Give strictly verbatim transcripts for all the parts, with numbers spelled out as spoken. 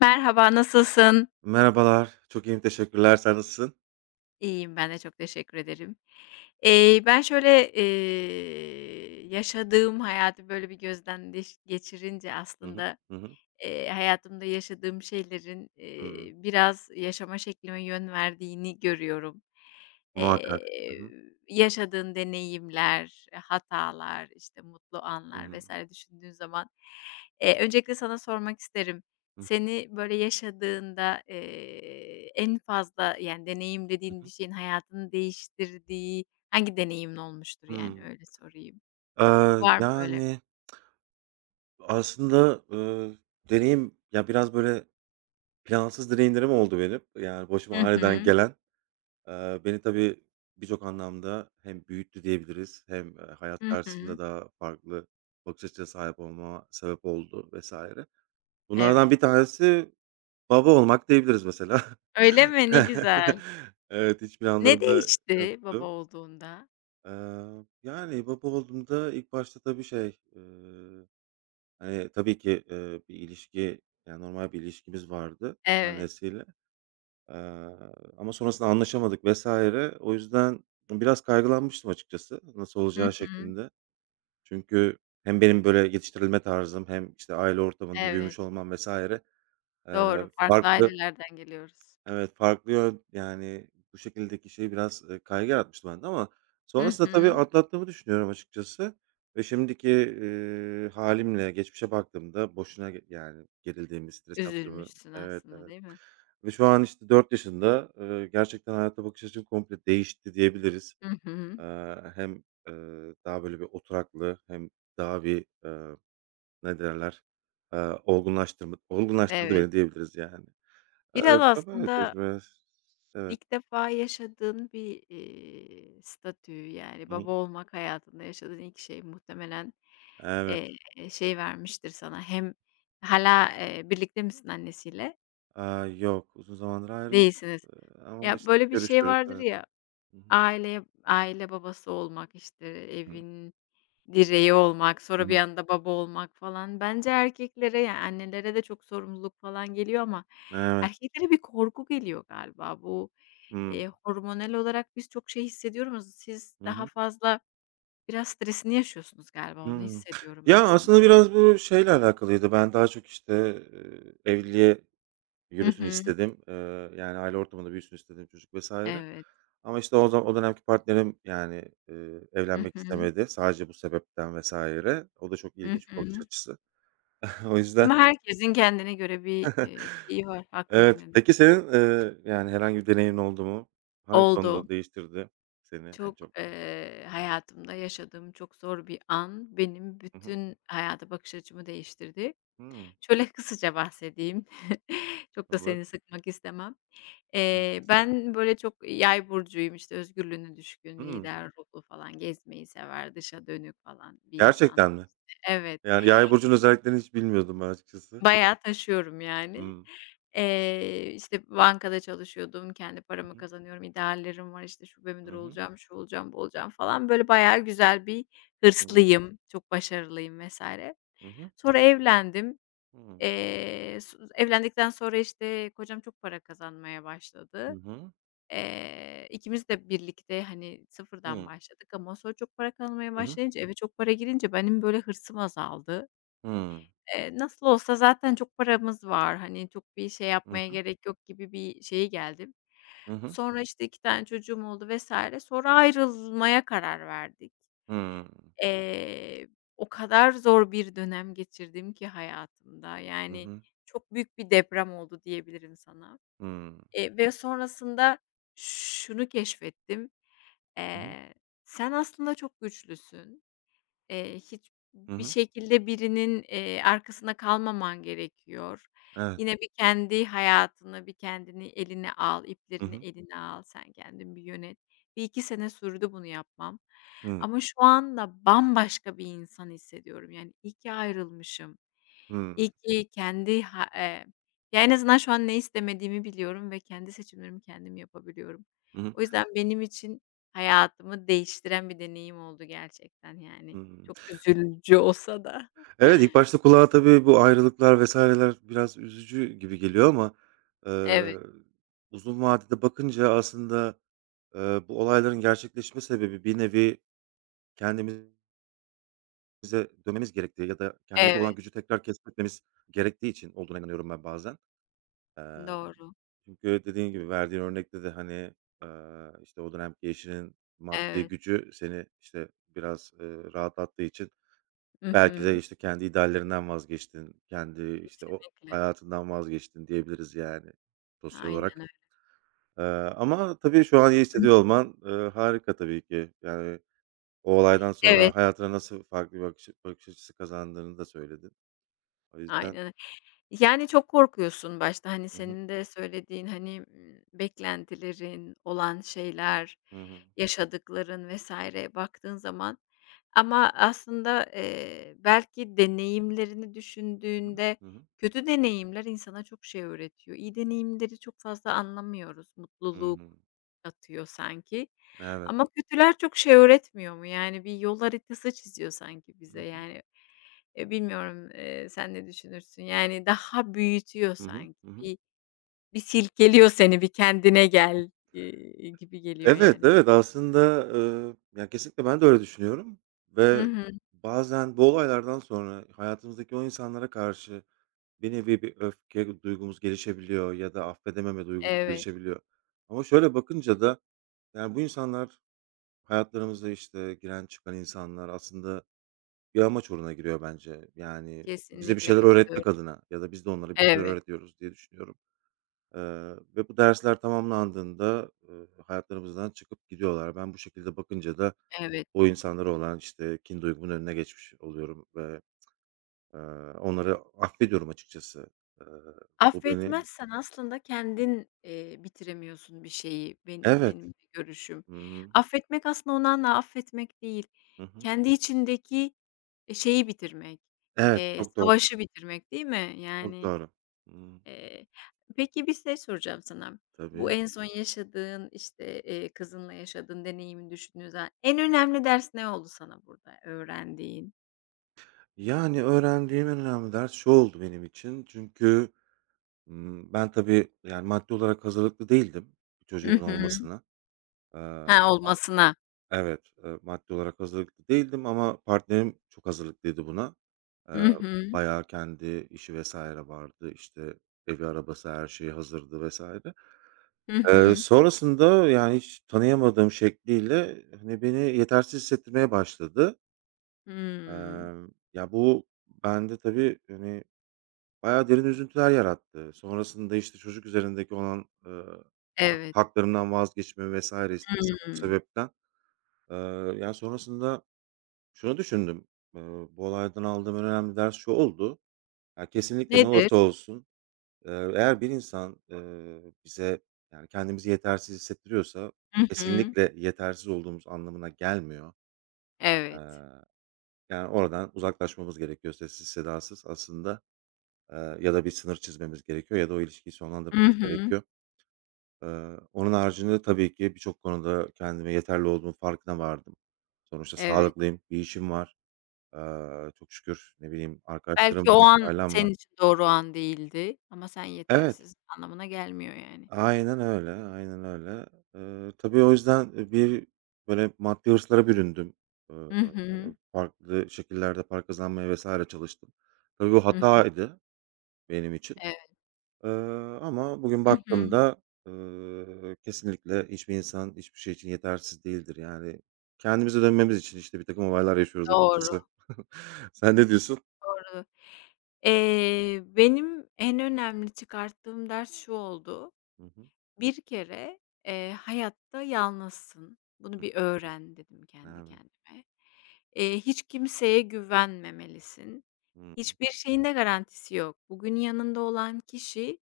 Merhaba, nasılsın? Merhabalar, çok iyiyim, teşekkürler. Sen nasılsın? İyiyim, ben de çok teşekkür ederim. Eee, ben şöyle, eee, yaşadığım hayatı böyle bir gözden deş geçirince Hı hı. aslında, Hı hı. Eee, hayatımda yaşadığım şeylerin, eee, Hımm, biraz yaşama şeklime yön verdiğini görüyorum. muhakkak. Hı Eee, hı. Yaşadığın deneyimler, hatalar, işte, mutlu Hı anlar hı. vesaire düşündüğün zaman, eee, öncelikle sana sormak isterim. Hı Seni, böyle, yaşadığında, eee, en fazla, yani, deneyimlediğin bir hı. şeyin hayatını değiştirdiği hangi deneyimin olmuştur, yani, Hımm. öyle sorayım? Eee, Var mı böyle? yani, aslında, eee, deneyim ya, biraz, böyle, plansız deneyimlerim oldu benim. Yani, Hı başıma aniden hı. gelen. Eee, beni tabii birçok anlamda hem büyüttü diyebiliriz hem, eee, hayat Hı hı. karşısında daha farklı bakış açısına sahip olmama sebep oldu vesaire. Bunlardan Evet. bir tanesi baba olmak diyebiliriz mesela. Öyle mi? Ne güzel. Evet, hiçbir Ne anılarımda değişti baba yoktu. olduğunda? Eee, yani baba olduğumda ilk başta tabii şey, eee, hani, tabii ki, eee, bir ilişki, yani, normal bir ilişkimiz vardı Evet. annesiyle, eee, ama sonrasında anlaşamadık vesaire. O yüzden biraz kaygılanmıştım açıkçası nasıl Hı olacağı hı. şeklinde. Çünkü hem benim böyle yetiştirilme tarzım hem, işte, aile ortamında Evet, büyümüş olmam vesaire eee, doğru. Farklı farklı. ailelerden geliyoruz. Evet, farklı yön yani bu şekildeki şey biraz, eee, kaygı yaratmıştı bende ama Hı sonrasında tabii hı. atlattığımı düşünüyorum açıkçası ve şimdiki, eee, hâlimle geçmişe baktığımda boşuna ge yani gerildiğimi, stres yaptığımı. Üzülmüşsün Evet, aslında, evet değil mi? ve şu an, işte, dört yaşında. Eee, gerçekten hayata bakış açım komple değişti diyebiliriz. Hı hı. Eee, hem, eee, daha böyle bir oturaklı hem daha bir, eee, ne derler, eee, olgunlaştırma olgunlaştırdı Evet. beni diyebiliriz yani. Biraz Eee, ba böyle aslında tecrübe. Evet. ilk defa yaşadığın bir, eee, statüyü, yani, Hı hı. baba olmak hayatında yaşadığın ilk şey muhtemelen, Evet. eee, şey vermiştir sana hem hala eee, birlikte misin annesiyle? Aaa, yok, uzun zamandır ayrıyız, Değilsiniz. eee, ama, Ya, işte, böyle bir şey görüşüyoruz, vardır evet. ya, Hı hı. aile aile babası olmak, işte, evin direği olmak, Hı sonra bir hı. anda baba olmak falan. Bence erkeklere, yani, annelere de çok sorumluluk falan geliyor ama Evet. erkeklere bir korku geliyor galiba. Bu, Hıı. eee, hormonal olarak biz çok şey hissediyoruz. Siz Hı daha hı. fazla biraz stresini yaşıyorsunuz galiba, onu Hıı. hissediyorum Ya, aslında. aslında biraz bu şeyle alakalıydı. Ben daha çok, işte, eee, evliliğe Hı yürüsün hı. istedim. Eee, yani, aile ortamında büyüsün istedim çocuk vesaire. Evet. Ama, işte, o za o dönemki partnerim, yani, eee, Hı evlenmek hı. istemedi sadece bu sebepten vesaire. O da çok Hı ilginç bir bakış hı. açısı. O yüzden. Ama herkesin kendine göre bir, eee, şeyi var, haklı bir Evet. nevi. Peki senin, eee, yani, herhangi bir deneyimin oldu mu? Hangi Oldu. konuda değiştirdi seni en Çok, çok? eee, hayatımda yaşadığım çok zor bir an, benim Hı hı. bütün hayata bakış açımı değiştirdi. Hımm. Şöyle kısaca bahsedeyim, çok da Olur. seni sıkmak istemem. Eee, ben böyle çok yay burcuyum, işte, özgürlüğüne düşkün, Hımm. lider ruhlu falan, gezmeyi sever, dışa dönük falan bir insan. Gerçekten mi? Evet. Yani, yay burcunun özelliklerini hiç bilmiyordum ben açıkçası. Bayağı taşıyorum yani. Hımm. Eee, işte, bankada çalışıyordum, kendi paramı Hı hı. kazanıyorum, ideallerim var, işte, şube Hı müdürü hı. olacağım, şu olacağım, bu olacağım falan. Böyle bayağı güzel bir Hımm. hırslıyım, çok başarılıyım vesaire. Hı hı. Sonra evlendim. Hımm. Eee, s Evlendikten sonra, işte, kocam çok para kazanmaya Hı başladı. hı. Eee, ikimiz de birlikte, hani, sıfırdan başladık ama sonra çok para kazanmaya başlayınca, eve çok para girince benim böyle hırsım azaldı. Hımm. Eee, nasıl olsa zaten çok paramız var, hani, çok bir şey yapmaya Hı gerek yok gibi bir şeye geldim. hı. Sonra, işte, iki tane çocuğum oldu vesaire. Sonra ayrılmaya karar verdik. Hımm. Eee, O kadar zor bir dönem geçirdim ki hayatımda, Hı hı. yani, Hı hı. çok büyük bir deprem oldu diyebilirim sana. Hımm. Eee, ve sonrasında şunu keşfettim: Hı hı. Hımm. Hı hı. Eee, sen aslında çok güçlüsün. Eee, Hı Hiçbir hı. şekilde birinin, eee, arkasında kalmaman gerekiyor. Evet. Yine bir kendi hayatını, bir kendini eline al, Hı iplerini hı. eline al, sen kendin bir yönet. Bir iki sene sürdü bunu yapmam Hımm. ama şu anda bambaşka bir insan hissediyorum. Yani iyi ki ayrılmışım. Hımm. İyi ki kendi ha eee, ya, en azından şu an ne istemediğimi biliyorum ve kendi seçimlerimi kendim yapabiliyorum. Hı hı. O yüzden benim için hayatımı değiştiren bir deneyim oldu gerçekten yani. Hımm. Çok üzücü olsa da. Evet, ilk başta kulağa tabii bu ayrılıklar vesaireler biraz üzücü gibi geliyor ama, eee, Evet, uzun vadede bakınca aslında, eee, bu olayların gerçekleşme sebebi bir nevi kendimize dönmemiz gerektiği ya da kendimizde evet, olan gücü tekrar keşfetmemiz gerektiği için olduğuna inanıyorum ben bazen. Emm, doğru. çünkü dediğin gibi verdiğin örnekte de, hani, eee, işte, o dönemki eşinin maddi Evet. gücü seni, işte, biraz, eee, rahatlattığı için Hı belki de, hı. işte, kendi ideallerinden vazgeçtin, kendi, işte, o Kesinlikle. hayatından vazgeçtin diyebiliriz, yani, sosyal Aynen olarak. öyle. Eee, ama tabii şu an iyi Hı. hissediyor olman, eee, harika tabii ki. Yani, o olaydan Evet, sonra hayatına nasıl farklı bir bakış bakış açısı kazandığını da söyledin. O aynen yüzden. öyle. Yani, çok korkuyorsun başta, hani, Hı hı. senin de söylediğin, hani, ımm, beklentilerin, olan şeyler, Hı hı. yaşadıkların vesaire baktığın zaman. Ama aslında, eee, belki deneyimlerini Hı hı. düşündüğünde Hı hı. kötü deneyimler insana çok şey öğretiyor. İyi deneyimleri çok fazla anlamıyoruz. Mutluluk Hımm. atıyor sanki Evet. ama kötüler çok şey öğretmiyor mu? Yani bir yol haritası çiziyor sanki Hı bize. hı. Yani, eee, bilmiyorum, eee, sen ne düşünürsün? Yani daha büyütüyor Hı hı. sanki. Hı hı. Bir bir silkeliyor seni, bir kendine gel, eee, gibi geliyor Evet, yani. evet, aslında, eee, ya, kesinlikle ben de öyle düşünüyorum Hı ve hı. bazen bu olaylardan sonra hayatımızdaki o insanlara karşı bir nevi bir öfke duygumuz gelişebiliyor ya da affedememe duygusu Evet, gelişebiliyor. Ama şöyle bakınca da, yani, bu insanlar hayatlarımıza, işte, giren çıkan insanlar aslında bir amaç uğruna giriyor bence. Yani, bize bir kesinlikle şeyler öğretmek katılıyorum. adına ya da biz de onlara bir şeyler Evet. öğretiyoruz diye düşünüyorum. Eee, ve bu dersler tamamlandığında, ııı, hayatlarımızdan çıkıp gidiyorlar. Ben bu şekilde bakınca da Evet. o insanlara olan, işte, kin duygumun önüne geçmiş oluyorum ve, eee, onları affediyorum açıkçası. Eee, bu beni. Affetmezsen aslında kendin, eee, bitiremiyorsun bir şeyi. Ben Evet. benim görüşüm. Hı hı. Affetmek aslında onanla affetmek değil. Hı hı. Kendi içindeki, eee, şeyi bitirmek, Evet, eee, çok doğru, savaşı bitirmek değil mi? çok Yani, doğru. Hımm. eee, peki bir şey soracağım sana. Bu Tabii. en son yaşadığın, işte, eee, kızınla yaşadığın deneyimi düşündüğün zaman en önemli ders ne oldu sana burada öğrendiğin? Yani, öğrendiğim en önemli ders şu oldu benim için çünkü, ımm, ben tabii, yani, maddi olarak hazırlıklı değildim bir Hı çocuğumun hı. olmasına. Eee, a Ha, olmasına. evet, eee, maddi olarak hazırlıklı değildim ama partnerim çok hazırlıklıydı buna. Hı Eee, hı. bayağı kendi işi vesaire vardı, işte, evi, arabası, her şeyi hazırdı vesaire. Hı Eee, hı. sonrasında, yani, hiç tanıyamadığım şekliyle, hani, beni yetersiz hissettirmeye başladı. Hımm. Emm, ya, bu bende tabii, hani, bayağı derin üzüntüler yarattı. Sonrasında, işte, çocuk üzerindeki olan, ııı, hak Evet. haklarımdan vazgeçme vesaire işte, sırf bu Hımm. sebepten. Eee, yani, sonrasında şunu düşündüm, eee, bu olaydan aldığım en önemli ders şu oldu: Ya, kesinlikle ne Nedir? olursa olsun. Eee, eğer bir insan, eee, bize, yani, kendimizi yetersiz hissettiriyorsa Hı hı. kesinlikle yetersiz olduğumuz anlamına gelmiyor. Evet. Eee, yani, oradan uzaklaşmamız gerekiyor sessiz sedasız aslında, eee, ya da bir sınır çizmemiz gerekiyor ya da o ilişkiyi Hı sonlandırmamız hı. gerekiyor. Eee, onun haricinde tabii ki birçok konuda kendime yeterli olduğumun farkına vardım. Sonuçta Evet. sağlıklıyım, bir işim var, eee, çok şükür, ne bileyim, Belki arkadaşlarım o var, an ailem var. senin için doğru an değildi ama sen Evet. yetersiz anlamına gelmiyor yani. Aynen öyle, aynen öyle. Eee, tabii o yüzden, bir, böyle, maddi hırslara büründüm. Eee, Hı hı. farklı şekillerde para kazanmaya vesaire çalıştım. Tabii bu Hı hı. hataydı benim için, Evet. eee, ama bugün Hı hı. baktığımda, eee, kesinlikle hiçbir insan hiçbir şey için yetersiz değildir. Yani kendimize dönmemiz için, işte, bir takım olaylar yaşıyoruz Doğru, açıkçası. Sen ne diyorsun? doğru. Eee, benim en önemli çıkarttığım ders şu oldu. Hı hı. Bir kere, eee, hayatta yalnızsın. Bunu Hı. bir öğren dedim kendi Evet. kendime. Eee, hiç kimseye güvenmemelisin. Hı hı. Hiçbir şeyin de garantisi yok. Bugün yanında olan kişi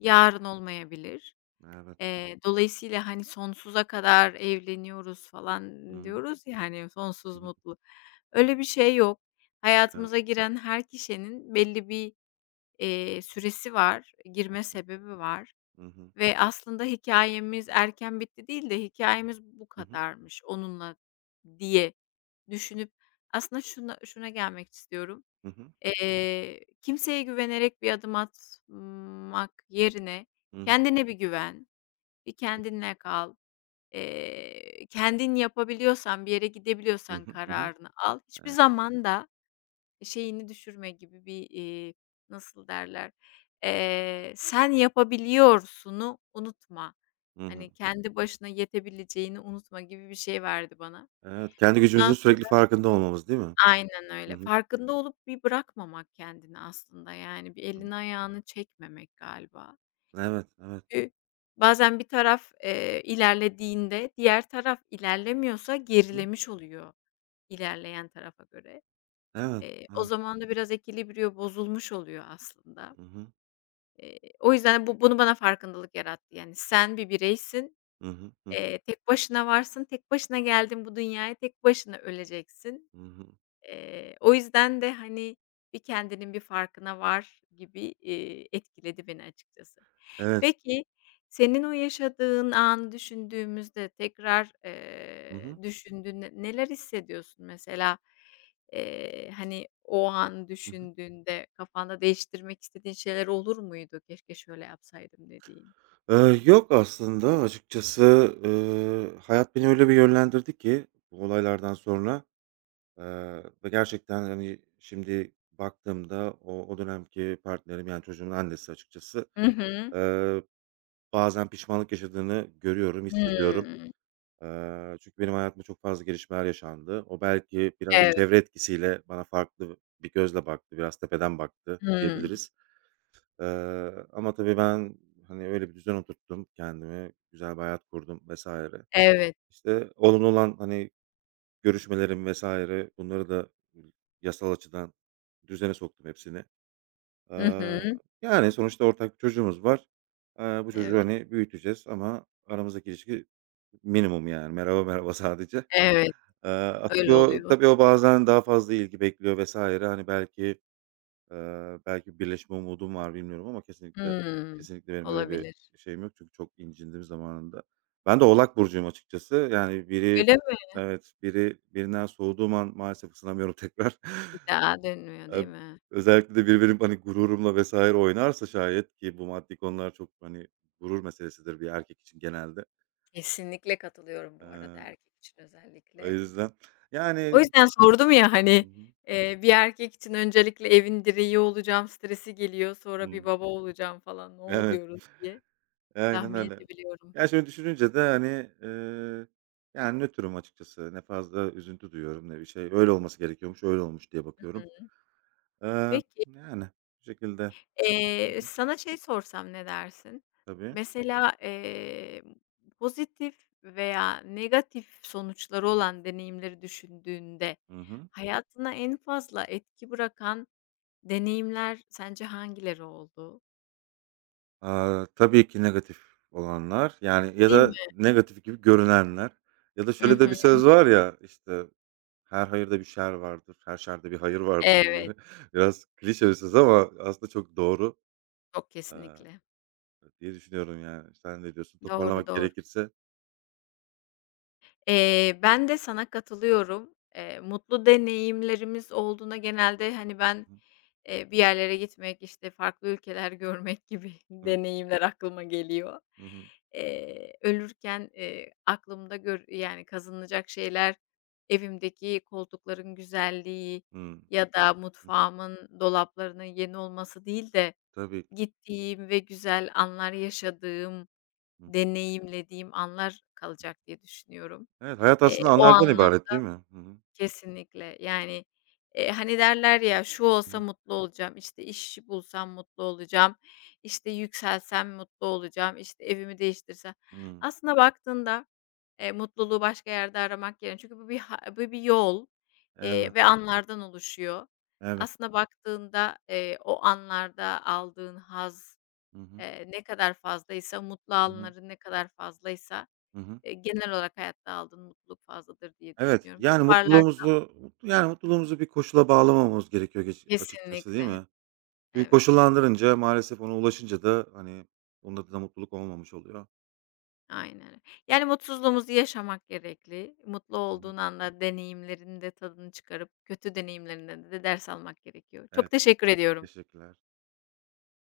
yarın olmayabilir. Evet. Eee, dolayısıyla, hani, sonsuza kadar evleniyoruz falan Hı hı. diyoruz ya, hani, Hı sonsuz hı. mutlu. Öyle bir şey yok. Evet. Hayatımıza giren her kişinin belli bir, eee, süresi var, girme sebebi var ve aslında hikayemiz erken bitti değil de hikayemiz bu Hı hı. kadarmış onunla diye düşünüp aslında şuna şuna gelmek istiyorum. Hı hı. Eee, kimseye güvenerek bir adım atmak yerine Hı hı. Hı hı. kendine bir güven, bir kendinle kal, eee, kendin yapabiliyorsan, bir yere Hı gidebiliyorsan hı. Hı hı. kararını al. Hiçbir Eee, zaman da şeyini düşürme gibi bir, iii, nasıl derler, eee, sen yapabiliyorsunu unutma. hı hı. Hani, kendi başına yetebileceğini unutma gibi bir şey verdi bana. Evet, kendi gücümüzün sürekli farkında olmamız, değil mi? Aynen Hı öyle. hı. Farkında olup bir bırakmamak kendini aslında, yani, bir Hı. elini ayağını çekmemek galiba. Evet, evet. Çünkü bazen bir taraf, eee, ilerlediğinde diğer taraf ilerlemiyorsa Hı. gerilemiş oluyor ilerleyen tarafa göre. Evet, Eee, o evet. zaman da biraz ekilibriyo bozulmuş oluyor aslında. Hı hı. Eee, o yüzden bu bunu bana farkındalık yarattı. Yani, sen bir bireysin, Hı hı. Hı hı. eee, tek başına varsın, tek başına geldin bu dünyaya, tek başına öleceksin. Hı hı. Eee, o yüzden de, hani, bir kendinin bir farkına var gibi, iii, etkiledi beni açıkçası. Evet. Peki, senin o yaşadığın anı düşündüğümüzde tekrar, Hı eee, hı. düşündüğünde neler hissediyorsun mesela? Eee, hani, o an Hı hı. düşündüğünde kafanda değiştirmek istediğin şeyler olur muydu? "Keşke şöyle yapsaydım." dediğin? Eee, yok aslında açıkçası, eee, hayat beni öyle bir yönlendirdi ki bu olaylardan sonra, eee, ve gerçekten, hani, şimdi baktığımda o o dönemki partnerim, yani, çocuğumun annesi açıkçası, Hı hı. eee, bazen pişmanlık yaşadığını görüyorum, hissediyorum. Hımm. Eee, çünkü benim hayatımda çok fazla gelişmeler yaşandı. O belki biraz da Evet. çevre etkisiyle bana farklı bir gözle baktı, biraz tepeden baktı Hımm. diyebiliriz. Eee, ama tabii ben, hani, öyle bir düzen oturttum kendime, güzel bir hayat kurdum vesaire. Evet. İşte, olumlu olan, hani, görüşmelerim vesaire, bunları da yasal açıdan düzene soktum hepsini. Hı Eee, hı. yani, sonuçta ortak bir çocuğumuz var. Eee, bu Evet, çocuğu, hani, büyüteceğiz ama aramızdaki ilişki minimum yani merhaba merhaba sadece. evet. Eee, tabii Öyle o oluyor. tabii o bazen daha fazla ilgi bekliyor vesaire hani belki, eee, belki birleşme umudum var bilmiyorum ama kesinlikle, Hımm. kesinlikle benim öyle bir Olabilir. şeyim yok çünkü çok incindim zamanında. Ben de Oğlak burcuyum açıkçası. Yani biri Öyle mi? evet, biri birinden soğuduğum an maalesef ısınamıyorum tekrar. Bir daha dönmüyor, değil Eee, mi? özellikle de biri benim, hani, gururumla vesaire oynarsa şayet ki bu maddi konular çok, hani, gurur meselesidir bir erkek için genelde. Kesinlikle katılıyorum bu arada Eee, erkek için o özellikle. yüzden O yani. yüzden sordum ya, Hı hani, hı. eee, bir erkek için öncelikle evin direği olacağım stresi geliyor, sonra bir Hımm. baba olacağım falan, ne Evet. oluyoruz diye Aynen tahmin öyle. edebiliyorum. Ya, şöyle düşününce de, hani, eee, yani, nötrüm açıkçası. Ne fazla üzüntü duyuyorum ne bir şey. Öyle olması gerekiyormuş, öyle olmuş diye Hı bakıyorum. hı. Eee, Peki, yani, bu şekilde. Hı Eee, hı. sana şey sorsam ne dersin? Tabii. Mesela, eee, pozitif veya negatif sonuçları olan deneyimleri düşündüğünde Hı hı. hayatına en fazla etki bırakan deneyimler sence hangileri oldu? Aaa, tabii ki negatif olanlar, yani, ya Değil mi? da negatif gibi görünenler ya da Hı şöyle de hı. bir söz var ya, işte, "Her hayırda bir şer vardır, her şerde bir hayır vardır." Evet, gibi. Biraz klişe bir söz ama aslında çok doğru. çok Eee kesinlikle. diye düşünüyorum yani. Sen ne diyorsun? Doğru, Toparlamak doğru. gerekirse. Eee, ben de sana katılıyorum. Eee, mutlu deneyimlerimiz olduğuna genelde, hani, ben, Hı eee, bir yerlere gitmek, işte, farklı ülkeler görmek gibi hı. deneyimler aklıma geliyor. Hı hı. Eee, ölürken, eee, aklımda gör yani, kazanılacak şeyler evimdeki koltukların güzelliği Hıı. ya da Hı. mutfağımın dolaplarının yeni olması değil de Tabii ki. gittiğim ve güzel anlar yaşadığım, Hı. deneyimlediğim anlar kalacak diye düşünüyorum. Evet, hayat Eee, aslında O anlardan anlam ibaret değil mi? Hı hı. kesinlikle. Yani, eee, hani, derler ya, "Şu Hı olsa hı. mutlu olacağım, işte, iş bulsam mutlu olacağım, işte, yükselsem mutlu olacağım, işte, evimi değiştirsem." Hıı. Aslında baktığında, eee, mutluluğu başka yerde aramak yerine çünkü bu bir ha bu bir yol, eee, Evet, ve anlardan oluşuyor. evet. Aslında baktığında, eee, o anlarda aldığın haz, Hı hı. eee, ne kadar fazlaysa, mutlu Hı hı. anların ne kadar fazlaysa Hı hı. Eee, genel olarak hayatta aldığın mutluluk fazladır diye Evet, düşünüyorum. yani Toparlarsam mutluluğumuzu mutlu yani mutluluğumuzu bir koşula bağlamamamız gerekiyor geç açıkçası değil kesinlikle. mi? Çünkü Evet, evet. koşullandırınca maalesef ona ulaşınca da, hani, onda da mutluluk olmamış oluyor. Aynen öyle. Yani mutsuzluğumuzu yaşamak gerekli. Mutlu Evet. olduğun anda deneyimlerin de tadını çıkarıp kötü deneyimlerinden de ders almak gerekiyor. Çok Evet, teşekkür ediyorum. teşekkürler.